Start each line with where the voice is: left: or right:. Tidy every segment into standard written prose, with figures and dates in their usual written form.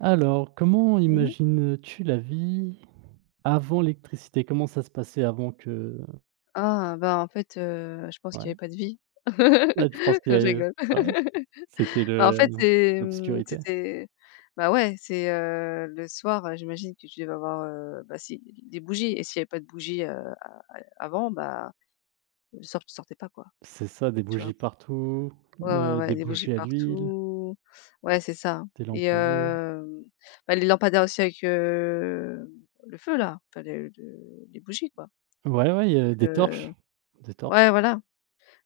right: Alors, comment
left: Mmh mh.
right: imagines-tu la vie avant l'électricité? Comment ça se passait avant que
left: Ah, bah, en fait, je pense qu'il
right: ouais,
left: y avait pas de vie.
right: là tu penses qu'il
left: Je
right: y avait
left: rigole.
right: ouais, c'était
left: Bah, en
right: le
left: fait, c'est,
right: l'obscurité?
left: c'était bah, ouais, c'est, le soir, j'imagine que tu devais avoir, bah, si, des bougies et s'il y avait pas de bougies, a a avant, bah, le soir, tu sortais pas, quoi,
right: C'est ça, des
left: tu vois?
right: bougies partout,
left: Ouais, ouais, ouais,
right: des
left: des bougies
right: bougies à l'huile,
left: partout. Ouais, c'est ça
right: des lampes
left: et
right: à huile.
left: bah, les lampadaires aussi avec, le feu là, enfin, le les bougies, quoi
right: Ouais, ouais, il y
left: donc
right: a des torches, des torches.
left: ouais, voilà.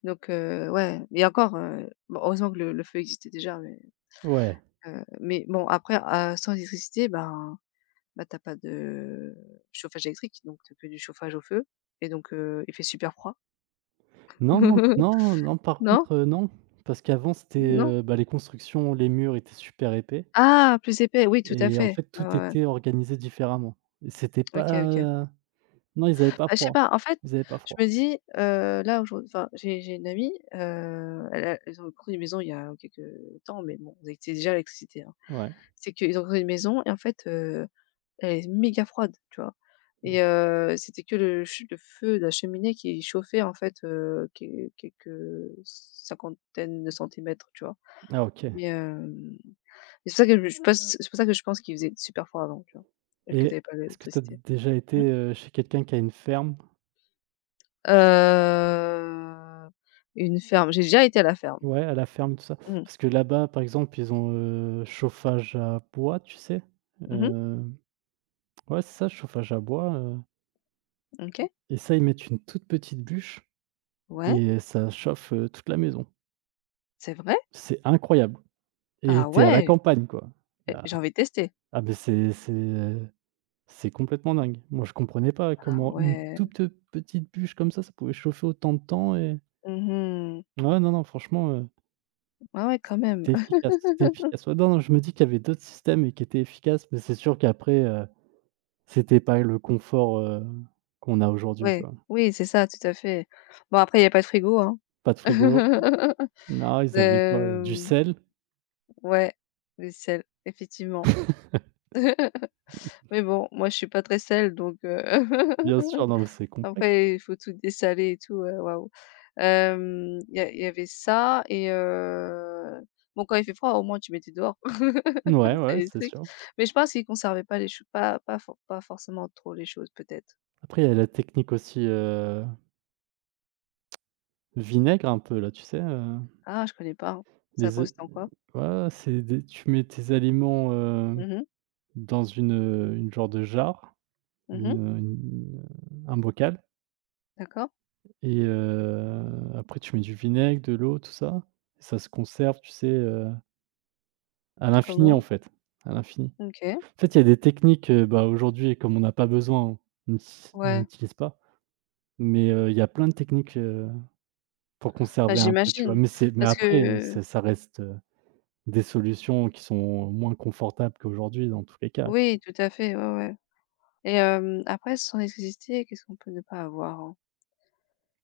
left: Donc ouais et encore, bon heureusement que le feu existait déjà,
right: Ouais.
left: mais bon après, sans électricité, ben tu pas de chauffage électrique, donc tu que du chauffage au feu et donc il fait super froid.
right: Non, non, non, non, par
left: Non?
right: contre, non, parce qu'avant c'était,
left: Non?
right: bah, les constructions, les murs étaient super épais
left: Ah! Plus épais, oui tout à
right: et en
left: fait.
right: fait
left: Ouais,
right: tout
left: ouais, ouais.
right: était organisé différemment. C'était
left: OK, OK.
right: pas Non, ils avaient pas
left: Bah, je sais
right: froid.
left: pas, en fait,
right: Ils avaient pas
left: je
right: froid.
left: me dis, là aujourd'hui enfin j'ai une amie, elle a ils ont construit une maison il y a quelques temps, mais bon, c'était déjà l'électricité, hein.
right: Ouais.
left: C'est qu'ils ont construit une maison et en fait, elle est méga froide, tu vois? Et
right: Mmh.
left: c'était que le feu de la cheminée qui chauffait en fait, que quelques cinquantaines de centimètres, tu vois?
right: Ah OK.
left: Mais c'est pour ça que je pense c'est pour ça que je pense qu'il faisait super froid avant, tu vois? Et que
right: Et
left: t'avais pas
right: est-ce que tu as
left: d'électricité.
right: déjà été,
left: Mmh.
right: chez quelqu'un qui a une ferme?
left: Heu, une ferme, j'ai déjà été à la ferme.
right: Ouais, à la ferme, tout ça?
left: Mmh.
right: Parce que là-bas, par exemple, ils ont, chauffage à bois, tu sais?
left: Mmh
right: Heu, ouais, c'est ça, chauffage à bois,
left: OK.
right: et ça, ils mettent une toute petite bûche
left: Ouais,
right: et ça chauffe, toute la maison.
left: c'est vrai?
right: C'est incroyable
left: Ah
right: et tu es à la
left: ouais!
right: campagne, quoi. Il y
left: Eh,
right: a
left: j'ai envie de tester.
right: ah, beh, c'est complètement dingue. Moi, je comprenais pas
left: Ah
right: comment une
left: ouais.
right: toute petite bûche comme ça pouvait chauffer autant de temps et
left: Mmh
right: ouais, non, non, franchement,
left: Ah ouais, quand même.
right: c'était efficace, c'était efficace. Ouais, non, non, je me dis qu'il y avait d'autres systèmes et qui étaient efficaces, mais c'est sûr qu'après, c'était pas le confort, qu'on a aujourd'hui,
left: Ouais,
right: quoi.
left: oui, c'est ça, tout à fait. Bon, après, il y a pas de frigo, hein.
right: Pas de frigo. Non, ils avaient quoi? Du
left: Hem,
right: sel,
left: ouais, le sel, effectivement. Mais bon, moi, je suis pas très sel, donc
right: bien sûr, non, mais c'est complexe.
left: après, il faut tout dessaler et tout, waouh. Il y avait ça et bon, quand il fait froid, au moins, tu mettais dehors.
right: Ouais,
left: C'est
right: ouais,
left: les
right: c'est
left: trucs.
right: sûr.
left: Mais je pense qu'ils conservaient pas les choses pas forcément trop les choses, peut-être.
right: Après, il y a la technique aussi, vinaigre un peu là, tu sais,
left: Ah, je connais pas, hein. Ça
right: les é
left: consiste en quoi?
right: ouais, c'est des tu mets tes aliments,
left: Mhm
right: dans une genre de jarre, une,
left: mhm
right: heu, une, un bocal
left: D'accord.
right: et après tu mets du vinaigre, de l'eau, tout ça. Ça se conserve, tu sais, à l'infini, en
left: Comment?
right: fait, à l'infini.
left: OK,
right: En fait, il y a des techniques, bah, aujourd'hui, comme on n'a pas besoin, on
left: ouais.
right: n'utilise pas, mais il y a plein de techniques, pour
left: Bah,
right: conserver un peu, tu vois?
left: j'imagine
right: Mais c'est mais
left: parce
right: après,
left: que
right: c'est ça reste, des solutions qui sont moins confortables qu'aujourd'hui dans tous les cas.
left: oui, tout à fait, ouais, ouais et après sans l'électricité, qu'est-ce qu'on peut ne pas avoir, hein?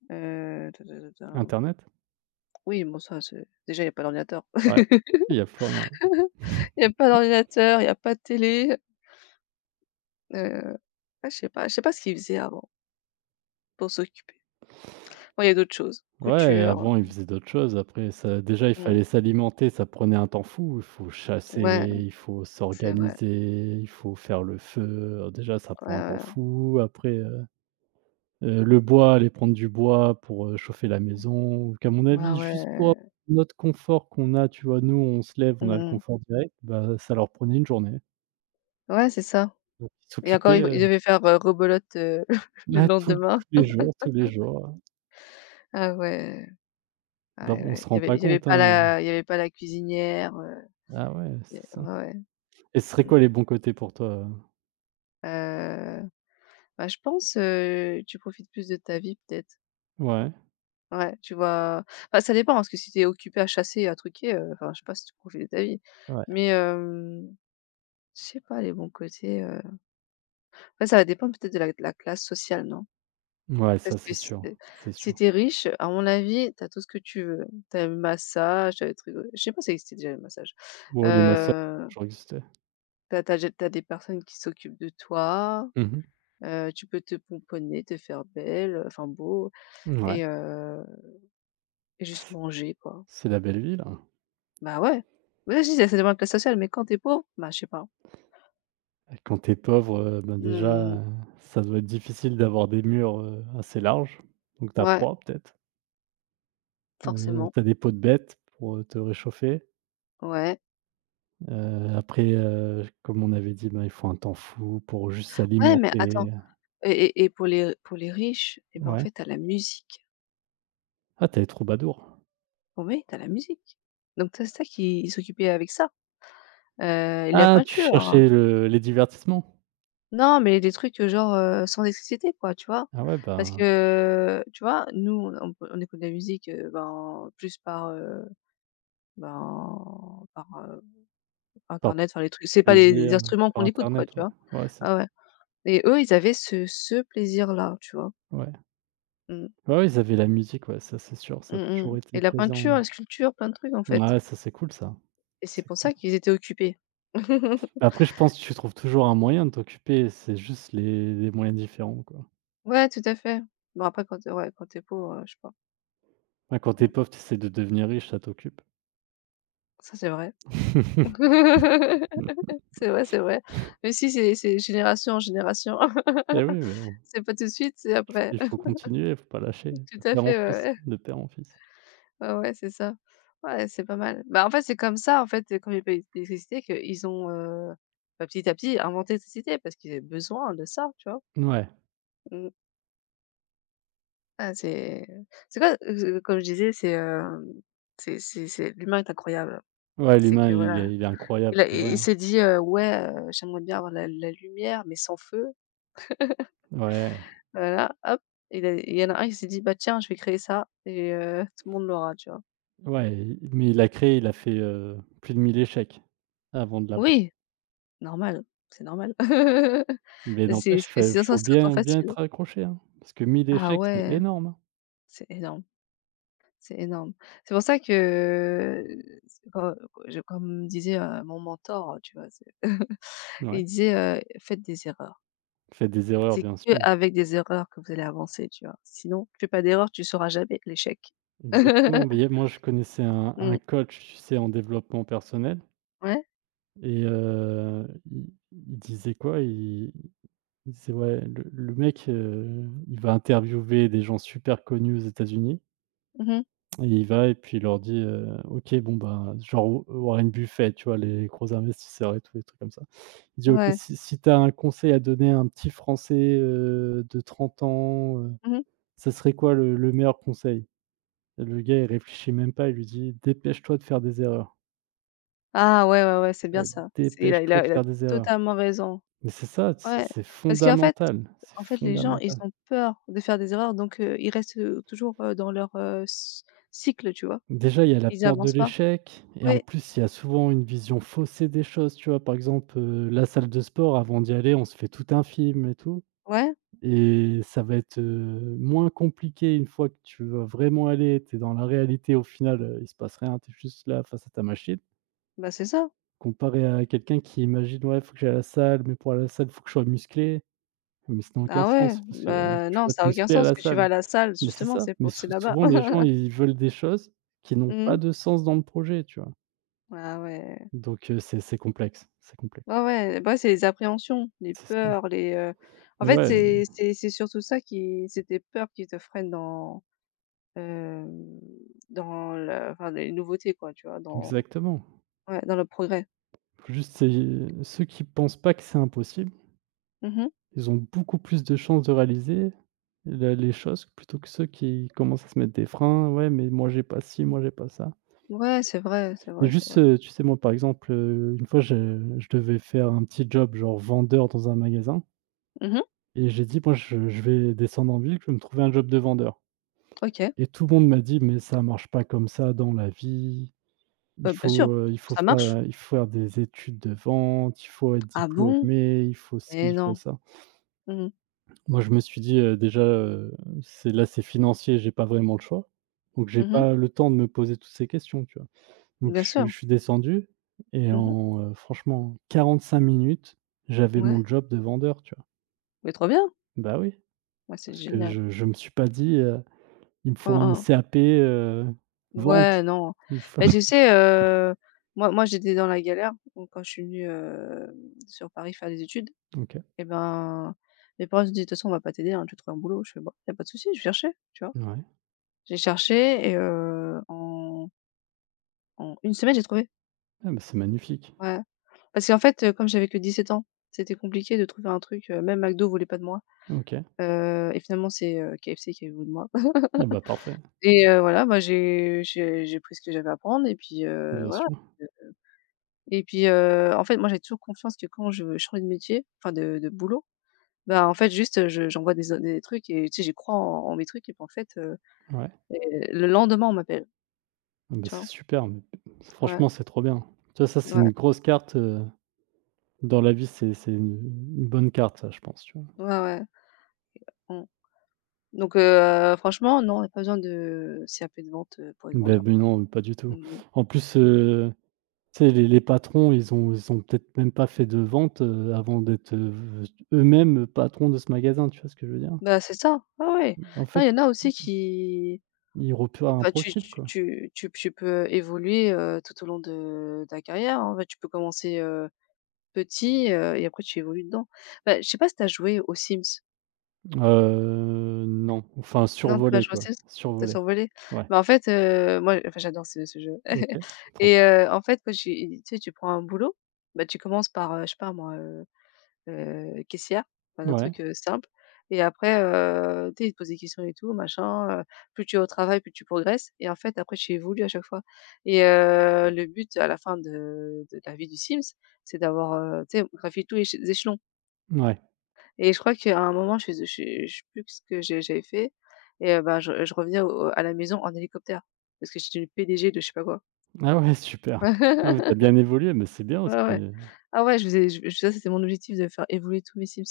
left: Tin, tin, tin, tin.
right: Internet?
left: Oui, bon ça c'est déjà il y a pas d'ordinateur.
right: Ouais, il y a plus rien.
left: Il y a pas d'ordinateur, il y a pas de télé, heu, ah je sais pas ce qu'ils faisaient avant pour s'occuper. Bon, il y a d'autres choses,
right: Ouais,
left: couture,
right: avant, ils faisaient d'autres choses. Après ça déjà, il
left: mmh,
right: fallait s'alimenter, ça prenait un temps fou. Il faut chasser,
left: ouais,
right: il faut
left: c'est vrai,
right: s'organiser, il faut faire le feu. Alors déjà, ça prend un temps
left: ouais,
right: fou. Après, le bois, aller prendre du bois pour, chauffer la maison. Donc à mon
left: ouais,
right: avis,
left: ouais,
right: juste pour
left: ouais,
right: notre confort qu'on a, tu vois? Nous, on se lève, on
left: mmh
right: a le
left: mh.
right: confort direct, bah, ça leur prenait une journée.
left: Ouais, c'est ça
right: Donc ils
left: et encore
right: s'occupaient,
left: ils ils devaient faire, rebelote,
right: ouais,
left: le
right: tous
left: lendemain.
right: les jours, tous les jours.
left: Ah ouais. Ah
right: Bah,
left: ouais,
right: on
left: ouais.
right: se
left: Il y
right: rend
left: avait
right: pas
left: il y avait
right: compte,
left: pas
right: hein.
left: la il y avait pas la cuisinière,
right: Ah ouais,
left: il y
right: c'est
left: a
right: ça.
left: ouais, ouais.
right: Et ce serait
left: Mmh.
right: quoi les bons côtés pour toi,
left: Heu, bah, je pense, tu profites plus de ta vie peut-être.
right: Ouais.
left: Ouais, tu vois? Bah, ça dépend, parce que si tu es occupé à chasser et à truquer, enfin, je sais pas si tu profites de ta vie.
right: Ouais,
left: Mais je sais pas les bons côtés, après ça va dépendre peut-être de la classe sociale, non?
right: ouais,
left: Parce
right: ça
left: que
right: c'est
left: si
right: sûr, c'est
left: si
right: sûr.
left: tu es riche, à mon avis, tu as tout ce que tu veux. Tu as le massage, tu as les trucs, je sais pas si ça existait déjà le massage.
right: Bon, les massas,
left: Heu
right: toujours existé.
left: T'as as tu as des personnes qui s'occupent de toi,
right: Mmh mh.
left: tu peux te pomponner, te faire belle, enfin beau
right: Ouais,
left: et heu, et juste
right: c
left: manger quoi.
right: c'est la belle ville, hein.
left: Bah ouais, ouais si ça dépend de la classe sociale, mais quand t'es pauvre, bah je sais pas.
right: Et quand tu es pauvre, ben,
left: Mmh,
right: déjà, ça doit être difficile d'avoir des murs, assez larges, donc tu as
left: ouais,
right: froid peut-être,
left: forcément,
right: tu as des peaux de bêtes pour, te réchauffer,
left: ouais.
right: après, comme on avait dit, ben, il faut un temps fou pour juste
left: Ouais, mais attends
right: s'alimenter,
left: et pour les riches et ben en
right: ouais.
left: fait t'as la musique.
right: Ah, tu es troubadour.
left: Oui, tu as la musique. Donc tu ça qui s'occupait avec ça, heu, et la
right: Ah, tu
left: peinture, hein.
right: cherchais le les divertissements?
left: Non, mais des trucs, genre, sans électricité quoi, tu vois?
right: Ah ouais,
left: Parce
right: ben,
left: que, tu vois, nous on peut on écoute de la musique, ben, plus par, ben, par,
right: par
left: internet, enfin les trucs c'est pas les
right: plaisir,
left: instruments
right: par
left: qu'on écoute quoi,
right: internet,
left: tu
right: ouais.
left: vois?
right: Ouais, c'est
left: Ah
right: sûr.
left: ouais et eux, ils avaient ce plaisir-là, tu vois?
right: Ouais.
left: Mmh.
right: Ouais, ouais, ils avaient la musique, ouais, ça c'est sûr,
left: Mmh
right: ça a
left: mh
right: toujours été
left: et la
right: présent.
left: peinture, la sculpture, plein de trucs en fait
right: Ouais, ça c'est cool ça.
left: et
right: Ça
left: c'est
right: c'est
left: pour
right: cool.
left: ça qu'ils étaient occupés.
right: Après, je pense que tu trouves toujours un moyen de t'occuper, c'est juste les moyens différents, quoi.
left: Ouais, tout à fait. Bon après quand tu es ouais, quand tu es pauvre, je sais pas.
right: Ouais, quand t'es
left: Mmh.
right: pauvre, tu essaies de devenir riche, ça t'occupe.
left: Ça c'est vrai. C'est vrai, c'est vrai. Mais si, c'est génération en génération.
right: Et oui, mais bon,
left: C'est pas tout de suite, c'est après.
right: il faut continuer, il faut pas lâcher,
left: Tout
right: de
left: à
right: père en
left: fait, ouais,
right: fils,
left: ouais.
right: de père en fils.
left: Ouais, ouais, c'est ça. Ouais, c'est pas mal. Bah, en fait, c'est comme ça, en fait, comme il y avait pas d'électricité, qu'ils ont, bah, petit à petit inventé l'électricité parce qu'ils avaient besoin de ça, tu vois?
right: Ouais,
left: Mmh. Ah, c'est quoi, comme je disais, c'est, c'est l'humain est incroyable.
right: ouais,
left: C'est
right: l'humain,
left: que,
right: il
left: voilà,
right: est il est incroyable, c'est
left: il
right: vrai,
left: il
right: hein.
left: s'est dit, «Ouais, j'aimerais bien avoir la lumière mais sans feu».
right: Ouais,
left: Voilà, hop, il y en a un, qui s'est dit: «Bah, tiens, je vais créer ça et tout le monde l'aura», tu vois?
right: ouais, mais il a créé, il a fait, plus de 1000 échecs avant de l'avoir.
left: Oui, normal, c'est normal.
right: Mais
left: C'est
right: n'empêche,
left: c'est
right: fai
left: sinon ça
right: faut
left: serait trop
right: bien bien
left: facile.
right: être accroché, hein, parce que mille
left: Ah
right: échecs, c'est
left: ouais,
right: énorme, hein.
left: c'est énorme, c'est énorme. C'est pour ça que, c'est quand je comme disait, mon mentor, tu vois? C'est il
right: Ouais,
left: disait, «Faites des erreurs.
right: faites des erreurs,
left: C'est
right: bien
left: que
right: sûr.
left: avec des erreurs que vous allez avancer», tu vois? Sinon, tu fais pas d'erreur, tu sauras jamais l'échec.
right: Exactement, mais il y a moi, je connaissais un
left: Mmh.
right: un coach, tu sais, en développement personnel
left: Ouais.
right: et il disait quoi? Il disait: «Ouais, le mec, il va interviewer des gens super connus aux États-Unis
left: Mmh
right: et il va et puis il leur dit, "OK, bon, ben", genre Warren Buffett, tu vois, les gros investisseurs et tout, les trucs comme ça. Je dis: «OK,
left: Ouais.
right: si tu as un conseil à donner à un petit Français, de 30 ans,
left: Mmh
right: ça serait quoi le meilleur conseil?» Et le gars, il réfléchit même pas, il lui dit: «Dépêche-toi de faire des erreurs,
left: Ah ouais, ouais, ouais, c'est bien
right: heu,
left: ça. C'est
right: dépêche-toi de
left: il a
right: faire des erreurs».
left: totalement raison.
right: Mais c'est ça, c'est
left: Ouais,
right: c'est
left: parce qu'en fait
right: fondamental, c'est
left: les gens, ils
right: fondamental.
left: ont peur de faire des erreurs, donc ils restent, toujours, dans leur, cy cycle, tu vois?
right: Déjà, il y a la
left: Ils
right: peur de
left: avancent pas.
right: l'échec et en
left: Oui,
right: plus, il y a souvent une vision faussée des choses, tu vois? Par exemple, la salle de sport, avant d'y aller, on se fait tout un film et tout.
left: ouais,
right: Et ça va être, moins compliqué une fois que tu vas vraiment aller, tu es dans la réalité au final, il se passe rien, tu es juste là face à ta machine.
left: bah, c'est ça.
right: Comparé à quelqu'un qui imagine: «Ouais, faut que j'aille à la salle, mais pour aller à la salle, faut que je sois musclé». Mais ça n'a aucun
left: Ah ouais,
right: sens parce que
left: bah,
right: tu
left: non,
right: peux pas
left: ça
right: te
left: a aucun
right: muscler à
left: sens
right: la
left: que tu vas à
right: salle.
left: la salle,
right: Mais c'est
left: justement,
right: ça,
left: c'est
right: mais
left: pour c'est là-bas.
right: souvent les gens, ils veulent des choses qui n'ont pas
left: Mmh
right: de sens dans le projet, tu vois?
left: Ah ouais.
right: Donc c'est complexe, c'est complexe,
left: Ouais, ouais, bah, c'est les appréhensions, les
right: c'est ça.
left: peurs, les, en
right: Mais
left: fait,
right: ouais,
left: c'est surtout ça qui c'est tes peurs qui te freinent dans Hem, dans le enfin les nouveautés quoi, tu vois? Dans
right: exactement.
left: ouais, dans le progrès.
right: Faut juste C'est ceux qui pensent pas que c'est impossible.
left: Mmh
right: Ils ont beaucoup plus de chances de réaliser le les choses plutôt que ceux qui commencent à se mettre des freins: «Ouais, mais moi j'ai pas ci, moi j'ai pas ça».
left: Ouais, c'est vrai, c'est vrai,
right: Et
left: c'est
right: juste,
left: vrai.
right: tu sais, moi, par exemple, une fois, je devais faire un petit job, genre vendeur dans un magasin
left: Mmh
right: et j'ai dit: «Moi, je vais descendre en ville, je vais me trouver un job de vendeur».
left: OK.
right: Et tout le monde m'a dit: «Mais ça marche pas comme ça dans la vie, il
left: Bah, bien sûr,
right: faut, heu, il faut
left: ça marche.
right: faire, il faut faire des études de vente, il faut être
left: Ah bon?
right: diplômé, il faut ci,
left: Mais
right: il faut
left: non.
right: ça».
left: Mmh mh.
right: Moi, je me suis dit, déjà, c'est là, c'est financier, j'ai pas vraiment le choix. Donc j'ai
left: Mmh
right: pas le temps de me poser toutes ces questions, tu vois? Donc
left: Bien
right: je suis
left: sûr.
right: je suis descendu et
left: Mmh
right: en, franchement 45 minutes, j'avais
left: Ouais,
right: mon job de vendeur, tu vois?
left: mais trop bien.
right: Bah oui,
left: Ouais, c'est
right: parce que
left: génial.
right: je me suis pas dit, «Il me faut
left: Mmh
right: un
left: mh.
right: CAP, vente».
left: Ouais, non.
right: Il faut
left: Mais tu sais, moi moi j'étais dans la galère, donc quand je suis venue, sur Paris faire des études
right: OK.
left: et ben, mes parents ils disent «De toute façon on va pas t'aider, hein, tu trouves un boulot». Je fais: bon y a pas de souci, je vais chercher», tu vois?
right: Ouais.
left: J'ai cherché et en 1 semaine, j'ai trouvé.
right: Ah bah, c'est magnifique.
left: Ouais. Parce qu'en fait, comme j'avais que 17 ans, c'était compliqué de trouver un truc, même McDo voulait pas de moi,
right: OK.
left: et finalement c'est, KFC qui a voulu de moi
right: Ah bah, parfait.
left: et voilà, bah, j'ai pris ce que j'avais à prendre et puis,
right: Bien
left: voilà
right: sûr.
left: et puis, en fait, moi, j'ai toujours confiance que quand je veux changer de métier, enfin de boulot, bah, en fait, juste, je j'envoie des o des trucs et tu sais, j'y crois en mes trucs et puis en fait,
right: Ouais.
left: et le lendemain, on m'appelle,
right: Ah bah,
left: tu
right: c'est
left: vois?
right: super, mais
left: Ouais,
right: franchement, c'est trop bien. Tu vois, ça, c'est
left: ouais,
right: une grosse carte, dans la vie, c'est une bonne carte ça, je pense, tu vois?
left: ouais, ouais. Mmh. Donc franchement, non, il y a pas besoin de CAP de vente, pour être
right: Beh,
left: vendeur.
right: beh, non, pas du tout.
left: Mmh
right: En plus, tu sais, les patrons, ils ont peut-être même pas fait de vente, avant d'être, eux-mêmes patrons de ce magasin, tu vois ce que je veux dire?
left: Bah, c'est ça. Ah ouais.
right: En
left: Non,
right: fait,
left: il y en a aussi qui
right: ils repèrent un
left: bah,
right: profil, quoi.
left: tu peux évoluer, tout au long de ta carrière, hein. Bah, tu peux commencer, petit, et après tu évolues dedans. Bah, je sais pas si tu as joué aux Sims?
right: Non, enfin
left: Non, tu as pas
right: survolé,
left: joué aux
right: quoi,
left: Sims? Tu
right: survolé.
left: survolé?
right: Ouais,
left: Bah, en fait, moi enfin j'adore ce jeu
right: OK, trop
left: et en fait, quand j'ai tu sais, tu prends un boulot, bah, tu commences par, je sais pas moi, caissière, enfin, un
right: ouais,
left: truc, simple et après, tu sais, ils te posent des questions et tout machin, plus tu es au travail, plus tu progresses et en fait après tu évolues à chaque fois et le but à la fin de la vie du Sims, c'est d'avoir, tu sais, gravi tous les échelons
right: ouais.
left: et je crois qu'à un moment, je fais je sais plus ce que j'avais fait et bah, je revenais au à la maison en hélicoptère parce que j'étais une PDG de je sais pas quoi.
right: Ah ouais, super. Non, mais tu as bien évolué, mais c'est bien aussi,
left: Ouais, ouais. Ah ouais, je faisais ça, c'était mon objectif de faire évoluer tous mes Sims.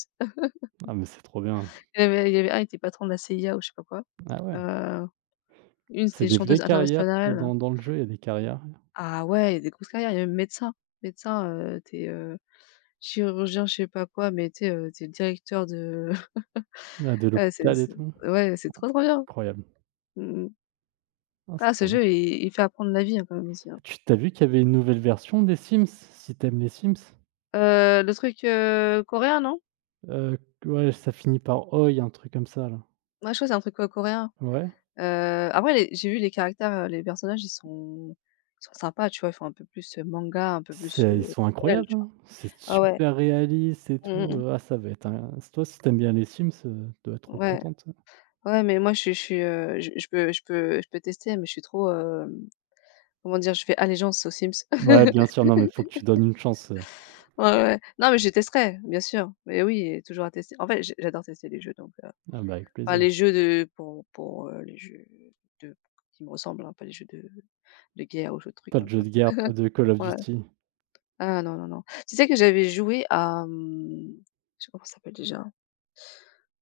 right: ah mais c'est trop bien.
left: Il y avait un, il était patron de la CIA ou je sais pas quoi.
right: Ah ouais,
left: Heu, une
right: c'est
left: c'était
right: des vraies
left: chanteuse
right: carrières, quoi,
left: internationale.
right: dans le jeu, il y a des carrières.
left: Ah ouais, il y a des grosses carrières. Il y a même médecin. Médecin, tu es, chirurgien, je sais pas quoi, mais tu sais, tu es directeur de
right: Ah, de
left: ouais, c'est
right: l'hôpital et
left: c'est
right: tout?
left: ouais, c'est trop, trop bien.
right: Incroyable.
left: Mmh mh.
right: Ah, c'est
left: Ah ce
right: trop bien.
left: jeu, il fait apprendre la vie, hein, quand même aussi, hein.
right: Tu t'as vu qu'il y avait une nouvelle version des Sims? Si t'aimes les Sims?
left: Le truc, coréen, non?
right: Heu, ouais, ça finit par Oi, un truc comme ça là.
left: Ouais, je crois c'est un truc, coréen.
right: Ouais.
left: Après les j'ai vu les caractères, les personnages, ils sont sympas, tu vois? Ils font un peu plus, manga, un peu plus,
right: C'est ils sont
left: réel,
right: incroyables,
left: tu vois?
right: hein. C'est
left: Ah ouais.
right: super réaliste et
left: Mmh
right: tout,
left: mh.
right: ah ça va être un toi si t'aimes bien les Sims, tu dois être trop
left: Ouais,
right: contente.
left: ouais, mais moi, je peux tester, mais je suis trop, comment dire? Je fais allégeance aux Sims.
right: Ouais, bien sûr, non mais faut que tu donnes une chance,
left: Ouais, ouais. Non, mais je testerai, bien sûr. Mais oui, toujours à tester. En fait, j'adore tester les jeux, donc
right: Ah bah, avec
left: enfin,
right: plaisir.
left: les jeux de pour, les jeux de qui me ressemblent, hein, pas les jeux de guerre ou jeux de trucs,
right: Pas de
left: hein, tu
right: jeu de
left: vois?
right: guerre, pas de Call of
left: Ouais.
right: Duty.
left: Ah non, non, non. Tu sais que j'avais joué à, mmh, je sais pas comment ça s'appelle déjà?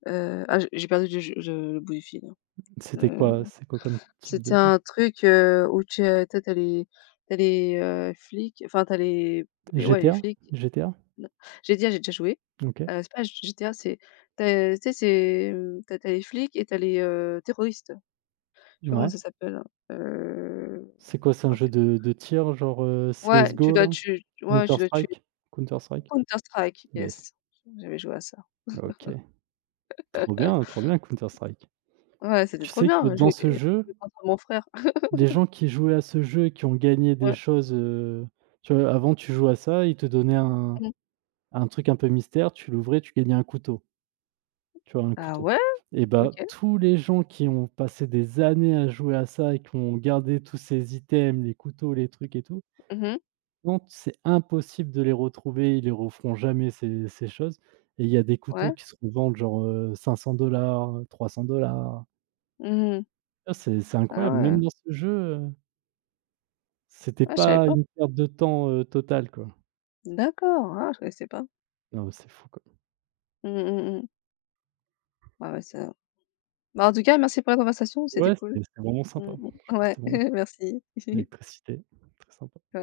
left: Ah, j'ai perdu le je le bout du fil, hein. Heu
right: C'est quoi comme type
left: C'était
right: de jeu?
left: un truc, où tu as les tu les, flics, enfin tu les les
right: GTA?
left: flics,
right: GTA?
left: non, GTA, j'ai déjà joué.
right: OK.
left: C'est pas GTA, c'est tu tu sais, c'est, tu as les flics et tu as les, terroristes. Je sais pas comment
right: Ouais.
left: ça s'appelle, heu,
right: C'est quoi? C'est un
left: oh
right: jeu
left: tu
right: de tir genre,
left: ouais,
right: CS:GO là?
left: tu ouais,
right: Counter
left: tu dois tuer
right: Strike? Counter Strike?
left: Counter Strike,
right: Yes.
left: yes, j'avais joué à ça.
right: OK. Trop bien Counter Strike.
left: Ouais, c'était
right: Tu
left: trop
right: sais que
left: bien,
right: dans ce jeu,
left: jouer contre mon frère.
right: les gens qui jouaient à ce jeu et qui ont gagné des
left: Ouais,
right: choses, tu vois? Avant tu jouais à ça, ils te donnaient un
left: mmh.
right: un truc un peu mystère, tu l'ouvrais, tu gagnais un couteau, tu vois? Un
left: Ah
right: couteau
left: ouais?
right: et bah,
left: OK.
right: tous les gens qui ont passé des années à jouer à ça et qui ont gardé tous ces items, les couteaux, les trucs et tout,
left: Mmh
right: non, c'est impossible de les retrouver, ils les referont jamais ces choses et il y a des couteaux
left: Ouais.
right: qui se revendent genre, 500 300.
left: Mmh
right: Ah c'est
left: Ah
right: incroyable,
left: ouais.
right: même dans ce jeu, heu, c'était
left: Ah je savais
right: pas
left: pas.
right: une perte de temps, totale quoi.
left: D'accord, ah je connaissais pas.
right: Non, c'est fou quoi.
left: Mmh mh, mmh. Ouais, ouais, ça bah, en tout cas, merci pour la conversation, c'était
right: Ouais,
left: cool.
right: c'était vraiment sympa.
left: Mmh
right: Franchement,
left: mh. Ouais,
right: c'était vraiment sympa.
left: merci.
right: L'électricité, très sympa.